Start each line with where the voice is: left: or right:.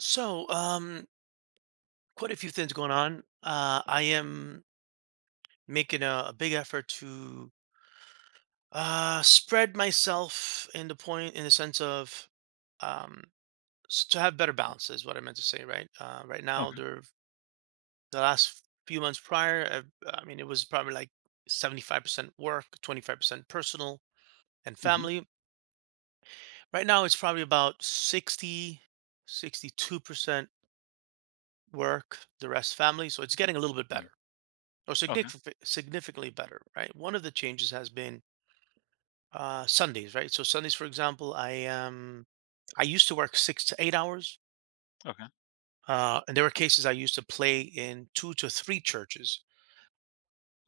right: So, um, Quite a few things going on. I am making a big effort to spread myself in the point, in the sense of um, to have better balance is what I meant to say, right? Right now,
left: Okay.
right: there, the last few months prior, I mean, it was probably like 75% work, 25% personal and
left: Mhm.
right: family. Right now, it's probably about 62% work, the rest family. So it's getting a little bit
left: Mm.
right: better, or
left: Okay.
right: significantly better, right? One of the changes has been Sundays, right? So Sundays, for example, I used to work 6 to 8 hours,
left: Okay.
right: and there were cases I used to play in 2 to 3 churches,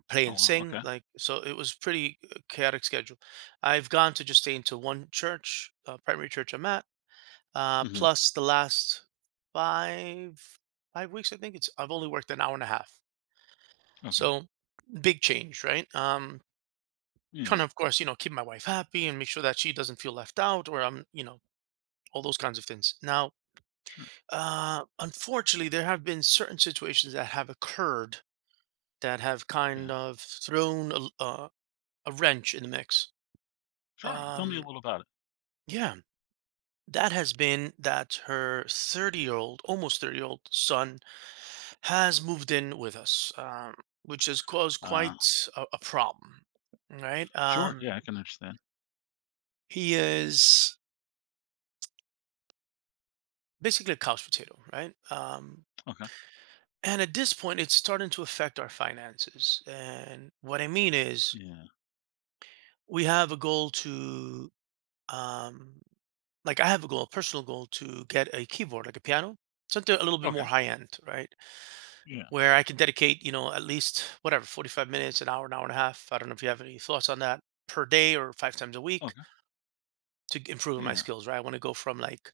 right: play
left: Oh,
right: and
left: wow.
right: sing,
left: Okay.
right: like so. It was pretty chaotic schedule. I've gone to just stay into one church, primary church I'm at,
left: Mhm.
right: plus the last five five weeks, I think it's I've only worked an hour and a half.
left: Okay.
right: So big change, right? Trying
left: Yeah.
right: to, of course, keep my wife happy and make sure that she doesn't feel left out or all those kinds of things. Now,
left: Sure.
right: unfortunately, there have been certain situations that have occurred that have
left: Okay.
right: kind of thrown a wrench in the mix.
left: Sure. Well, tell me a
right: Um,
left: little about it.
right: yeah, that has been that her 30-year-old, almost 30-year-old son has moved in with us, which has caused
left: Uh,
right: quite a problem, right?
left: sure. Yeah, I can understand.
right: He is. Basically a couch potato, right?
left: Okay.
right: And at this point, it's starting to affect our finances. And what I mean is,
left: Yeah.
right: we have a goal to, um, like, I have a goal, a personal goal to get a keyboard, like a piano, something a little bit
left: Okay.
right: more high end, right?
left: Yeah.
right: Where I can dedicate, you know, at least whatever, 45 minutes, an hour and a half. I don't know if you have any thoughts on that per day or five times a week
left: Okay.
right: to improve my
left: Yeah.
right: skills, right? I want to go from like,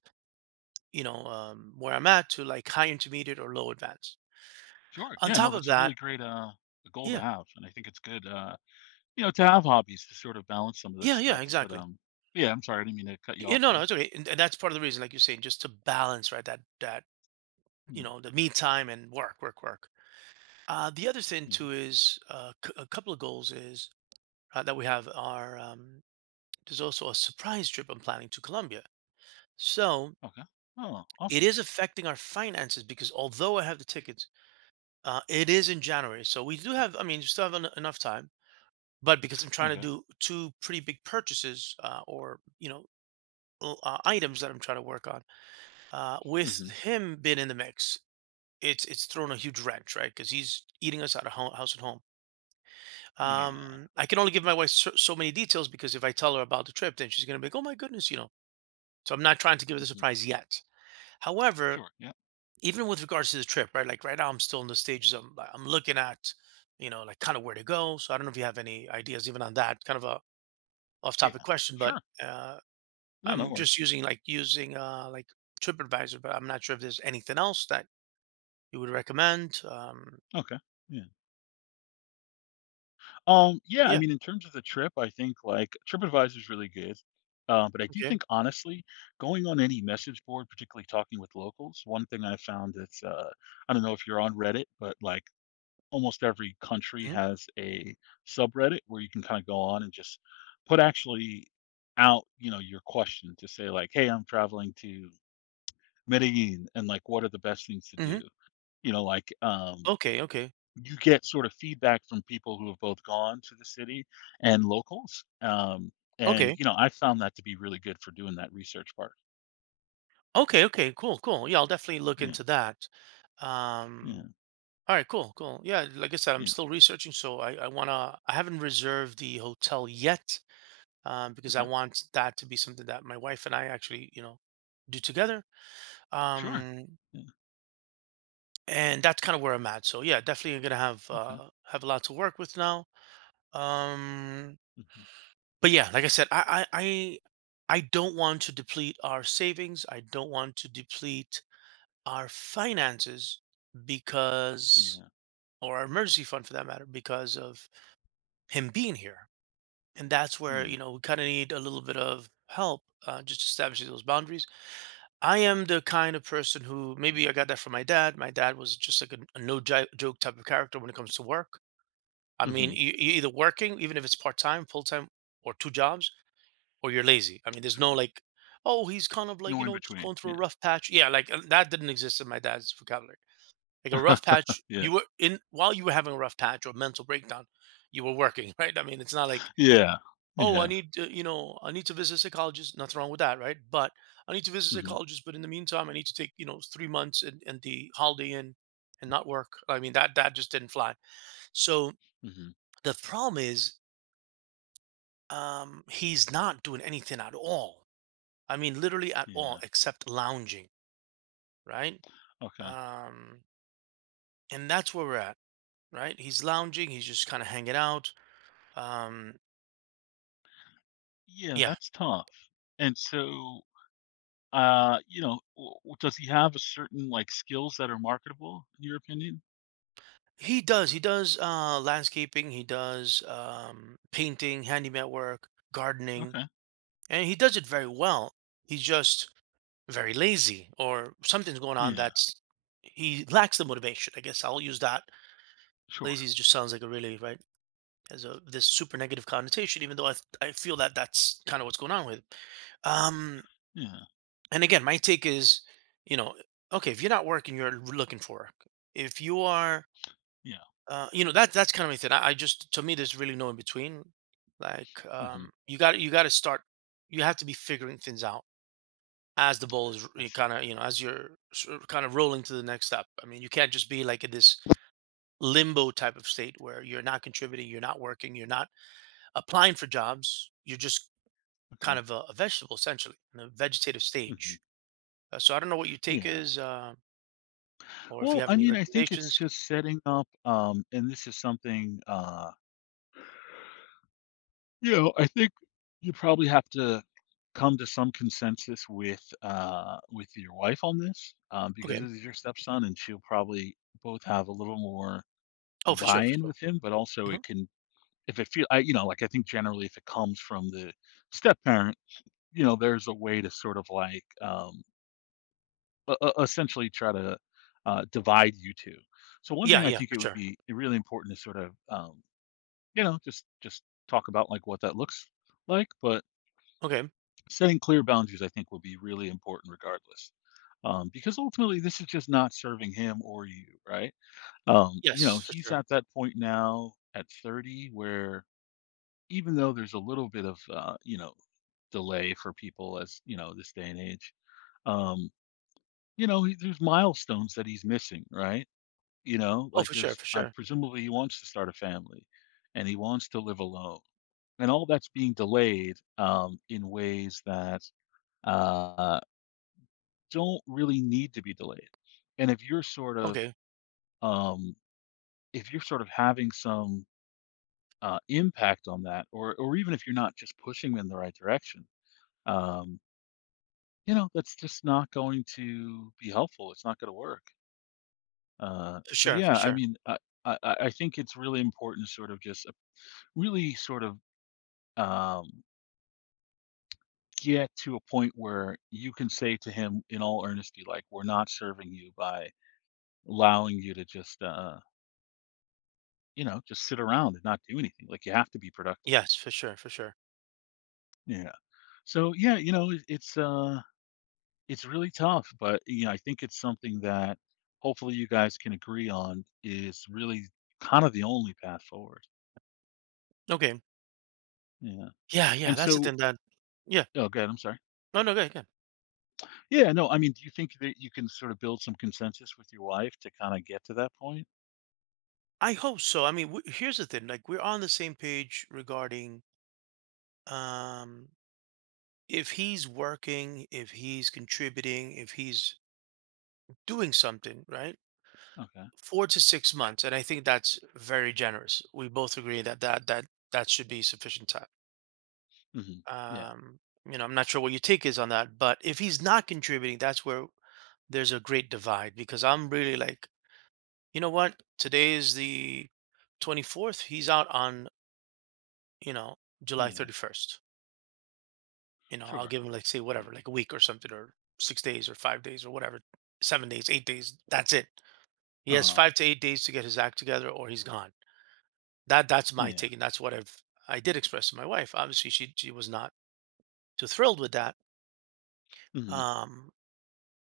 right: you know, where I'm at to like high intermediate or low advanced.
left: Sure.
right: On
left: Yeah.
right: top
left: No,
right: of
left: that's a
right: that,
left: really great goal to
right: yeah.
left: have, and I think it's good. You know, to have hobbies to sort of balance some of this
right: Yeah, yeah,
left: stuff. But
right: exactly.
left: um, yeah. I'm sorry, I didn't mean to cut you
right: Yeah,
left: off
right: no, no,
left: there.
right: it's okay. And that's part of the reason, like you're saying, just to balance, right? That that You
left: Mm.
right: know, the me time and work, work, work. The other thing
left: Mm.
right: too is a couple of goals is that we have are there's also a surprise trip I'm planning to Colombia. So
left: Okay. Oh,
right: it
left: awesome.
right: is affecting our finances because although I have the tickets, it is in January, so we do have. I mean, we still have enough time. But because I'm trying to
left: Okay.
right: do two pretty big purchases or you know items that I'm trying to work on with
left: Mhm.
right: him being in the mix, it's thrown a huge wrench, right? Because he's eating us out of home, house and home.
left: Yeah.
right: I can only give my wife so, so many details because if I tell her about the trip, then she's gonna be like, "Oh my goodness," you know. So I'm not trying to give her the
left: Mhm.
right: surprise yet. However,
left: Sure. Yeah.
right: even with regards to the trip, right? Like right now, I'm still in the stages. I'm looking at, you know, like kind of where to go. So I don't know if you have any ideas even on that. Kind of a off-topic
left: Yeah.
right: question, but
left: Sure.
right: uh,
left: No, no
right: I'm just
left: worries.
right: using like TripAdvisor, but I'm not sure if there's anything else that you would recommend?
left: Okay. Yeah. Yeah, I
right: Yeah.
left: mean, in terms of the trip, I think like TripAdvisor is really good. But I do
right: Okay.
left: think honestly, going on any message board, particularly talking with locals, one thing I found that's I don't know if you're on Reddit, but like almost every country
right: Hmm.
left: has a subreddit where you can kind of go on and just put actually out, you know, your question to say like, hey, I'm traveling to Medellin and like what are the best things to
right: Hmm.
left: do? You know,
right: Okay. Okay.
left: you get sort of feedback from people who have both gone to the city and locals. And
right: Okay.
left: you know, I found that to be really good for doing that research part.
right: Okay. Okay. Cool. Cool. Yeah, I'll definitely look
left: Yeah,
right: into that.
left: yeah,
right: Um, all right. Cool. Cool. Yeah. Like I said, I'm
left: yeah.
right: still researching, so I wanna. I haven't reserved the hotel yet, because I
left: Okay,
right: want that to be something that my wife and I actually, you know, do together.
left: sure.
right: Um,
left: Yeah,
right: and that's kind of where I'm at. So yeah, definitely gonna
left: okay.
right: have a lot to work with now. Um,
left: Hmm.
right: But yeah, like I said, I don't want to deplete our savings. I don't want to deplete our finances because
left: Yeah.
right: or our emergency fund for that matter because of him being here. And that's where, you
left: Mm.
right: know, we kind of need a little bit of help, just establishing those boundaries. I am the kind of person who maybe I got that from my dad. My dad was just like a no joke type of character when it comes to work. I mean,
left: Hmm.
right: you, either working, even if it's part time, full time, or two jobs or you're lazy. I mean, there's no
left: Sure.
right: like, oh, he's kind of like
left: No in
right: just
left: between.
right: going through a
left: Yeah.
right: rough patch. Yeah, like that didn't exist in my dad's vocabulary. Like a rough patch,
left: Yeah.
right: you were in while you were having a rough patch or mental breakdown, you were working, right? I mean, it's not like,
left: Yeah.
right: oh, I
left: Yeah.
right: need to, I need to visit a psychologist. Nothing wrong with that, right? But I need to visit a
left: Hmm.
right: psychologist. But in the meantime, I need to take 3 months, and the holiday in and not work. I mean, that just didn't fly. So
left: Hmm.
right: the problem is, he's not doing anything at all. I mean, literally at all
left: Yeah.
right: except lounging, right?
left: Okay.
right: Um, and that's where we're at, right? He's lounging. He's just kind of hanging out. Um,
left: Yeah,
right: yeah,
left: that's tough. And so, you know, does he have a certain like skills that are marketable in your opinion?
right: he does. He does landscaping. He does painting, handyman work, gardening,
left: Okay.
right: and he does it very well. He's just very lazy, or something's going on
left: Yeah.
right: that's he lacks the motivation. I guess I'll use that. Lazy
left: Sure.
right: just sounds like a really right as a this super negative connotation, even though I feel that that's kind of what's going on with it. Um,
left: Yeah,
right: and again, my take is, you know, okay, if you're not working, you're looking for work. If you are,
left: yeah.
right: you know, that's kind of my thing. I just to me, there's really no in between. Like,
left: Mhm.
right: you got to start. You have to be figuring things out as the ball is
left: I see.
right: kind of, as you're kind of rolling to the next step. I mean, you can't just be like in this limbo type of state where you're not contributing, you're not working, you're not applying for jobs. You're just kind
left: Okay.
right: of a vegetable, essentially in a vegetative
left: Mhm.
right: stage. So I don't know what your take
left: Yeah.
right: is, or if you
left: Well,
right: have
left: I
right: any
left: mean, I think it's
right: recommendations.
left: just setting up, and this is something, you know, I think you probably have to come to some consensus with with your wife on this, because
right: Okay.
left: this is your stepson and she'll probably both have a little more
right: Oh, for sure, for
left: buy-in
right: sure.
left: with him, but also
right: Hmm.
left: it can if it feel I you know, like I think generally if it comes from the step parent, you know, there's a way to sort of like essentially try to divide you two. So one
right: Yeah,
left: thing I
right: yeah,
left: think
right: for
left: it would
right: sure.
left: be really important to sort of you know just talk about like what that looks like, but
right: Okay.
left: setting clear boundaries I think will be really important regardless. Because ultimately this is just not serving him or you, right? You
right: Yes,
left: know,
right: for
left: he's
right: sure.
left: at that point now at 30 where even though there's a little bit of you know, delay for people as, you know, this day and age, um, you know, there's milestones that he's missing, right? You know,
right: Oh,
left: like
right: for sure,
left: there's
right: for sure.
left: presumably he wants to start a family and he wants to live alone. And all that's being delayed in ways that uh, don't really need to be delayed. And if you're sort of
right: Okay,
left: um, if you're sort of having some impact on that, or even if you're not just pushing them in the right direction, um, you know, that's just not going to be helpful. It's not going to work.
right: for
left: So
right: sure, for
left: yeah, I
right: sure.
left: mean, I think it's really important to sort of just really sort of um, get to a point where you can say to him in all earnesty, like, we're not serving you by allowing you to just, you know, just sit around and not do anything. Like you have to be productive.
right: Yes, for sure, for sure.
left: Yeah. So yeah, you know, it's really tough, but you know, I think it's something that hopefully you guys can agree on is really kind of the only path forward.
right: Okay.
left: Yeah.
right: Yeah, yeah.
left: And
right: That's the
left: so,
right: thing that. Yeah.
left: oh, good. I'm sorry.
right: No, no, go ahead. Go ahead.
left: Yeah. No, I mean, do you think that you can sort of build some consensus with your wife to kind of get to that point?
right: I hope so. I mean, here's the thing. Like, we're on the same page regarding um if he's working, if he's contributing, if he's doing something, right?
left: Okay.
right: 4 to 6 months, and I think that's very generous. We both agree that that should be sufficient time.
left: Mhm. Yeah,
right: Um, you know, I'm not sure what your take is on that, but if he's not contributing, that's where there's a great divide because I'm really like, you know what? Today is the 24th. He's out on, you know, July
left: yeah,
right: 31st. You know, I'll
left: sure.
right: give him like say
left: Yeah.
right: whatever, like a week or something or 6 days or 5 days or whatever, 7 days, 8 days. That's it. He has
left: Uh-huh.
right: 5 to 8 days to get his act together or he's gone. That's my
left: Yeah.
right: take, and that's what I did express to my wife. Obviously, she was not too thrilled with that.
left: Mhm.
right: Um,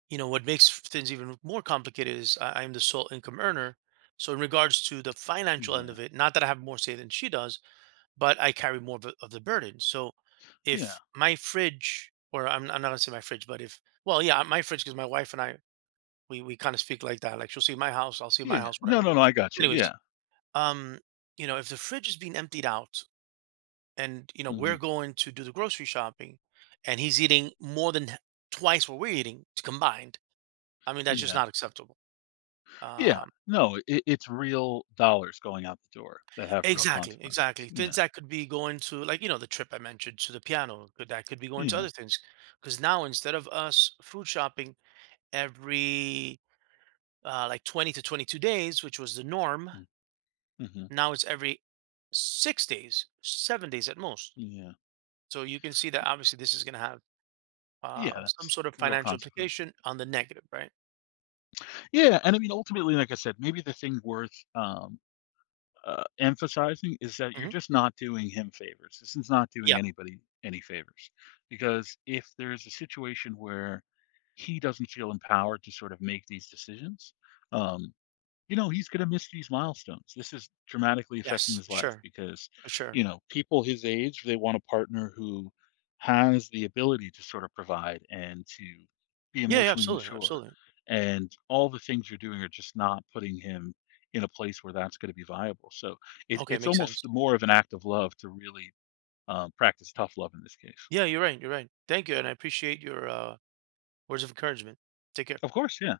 right: you know, what makes things even more complicated is I'm the sole income earner. So in regards to the financial end
left: Yeah.
right: of it, not that I have more say than she does, but I carry more of, of the burden. So
left: Yeah.
right: if my fridge, or I'm not gonna say my fridge, but if, well, yeah, my fridge, because my wife and I we kind of speak like that. Like she'll see my house, I'll see my
left: Yeah.
right: house,
left: No,
right: whatever.
left: no, no, I got you.
right: Anyways,
left: Yeah.
right: um, you know, if the fridge is being emptied out and you know we're
left: Mhm.
right: going to do the grocery shopping and he's eating more than twice what we're eating combined. I mean that's just
left: Yeah.
right: not acceptable.
left: Yeah.
right: um
left: No, it's real dollars going out the door that have real
right: exactly,
left: consequences.
right: exactly. Things
left: Yeah.
right: that could be going to, like, you know, the trip I mentioned, to the piano, could that could be going to
left: Yeah.
right: other things because now instead of us food shopping every like 20 to 22 days which was the norm,
left: Mm. Mm-hmm.
right: now it's every 6 days, 7 days at most.
left: Yeah.
right: So you can see that obviously this is going to have
left: Yeah,
right: some
left: that's
right: sort of
left: real
right: financial
left: consequences.
right: implication on the negative, right?
left: Yeah, and I mean ultimately like I said, maybe the thing worth emphasizing is that you're
right: Hmm.
left: just not doing him favors. This is not doing
right: Yep.
left: anybody any favors. Because if there's a situation where he doesn't feel empowered to sort of make these decisions, um, you know, he's gonna miss these milestones. This is dramatically affecting
right: Yes.
left: his
right: For
left: life
right: sure.
left: because,
right: For sure.
left: you know, people his age, they want a partner who has the ability to sort of provide and to be
right: Yeah. Yeah,
left: emotionally
right: absolutely.
left: mature.
right: Absolutely.
left: And all the things you're doing are just not putting him in a place where that's going to be viable. So
right: Okay.
left: it's
right: Makes
left: almost
right: sense.
left: more of an act of love to really practice tough love in this case.
right: Yeah. You're right. You're right. Thank you, and I appreciate your words of encouragement. Take care.
left: Of course, yeah.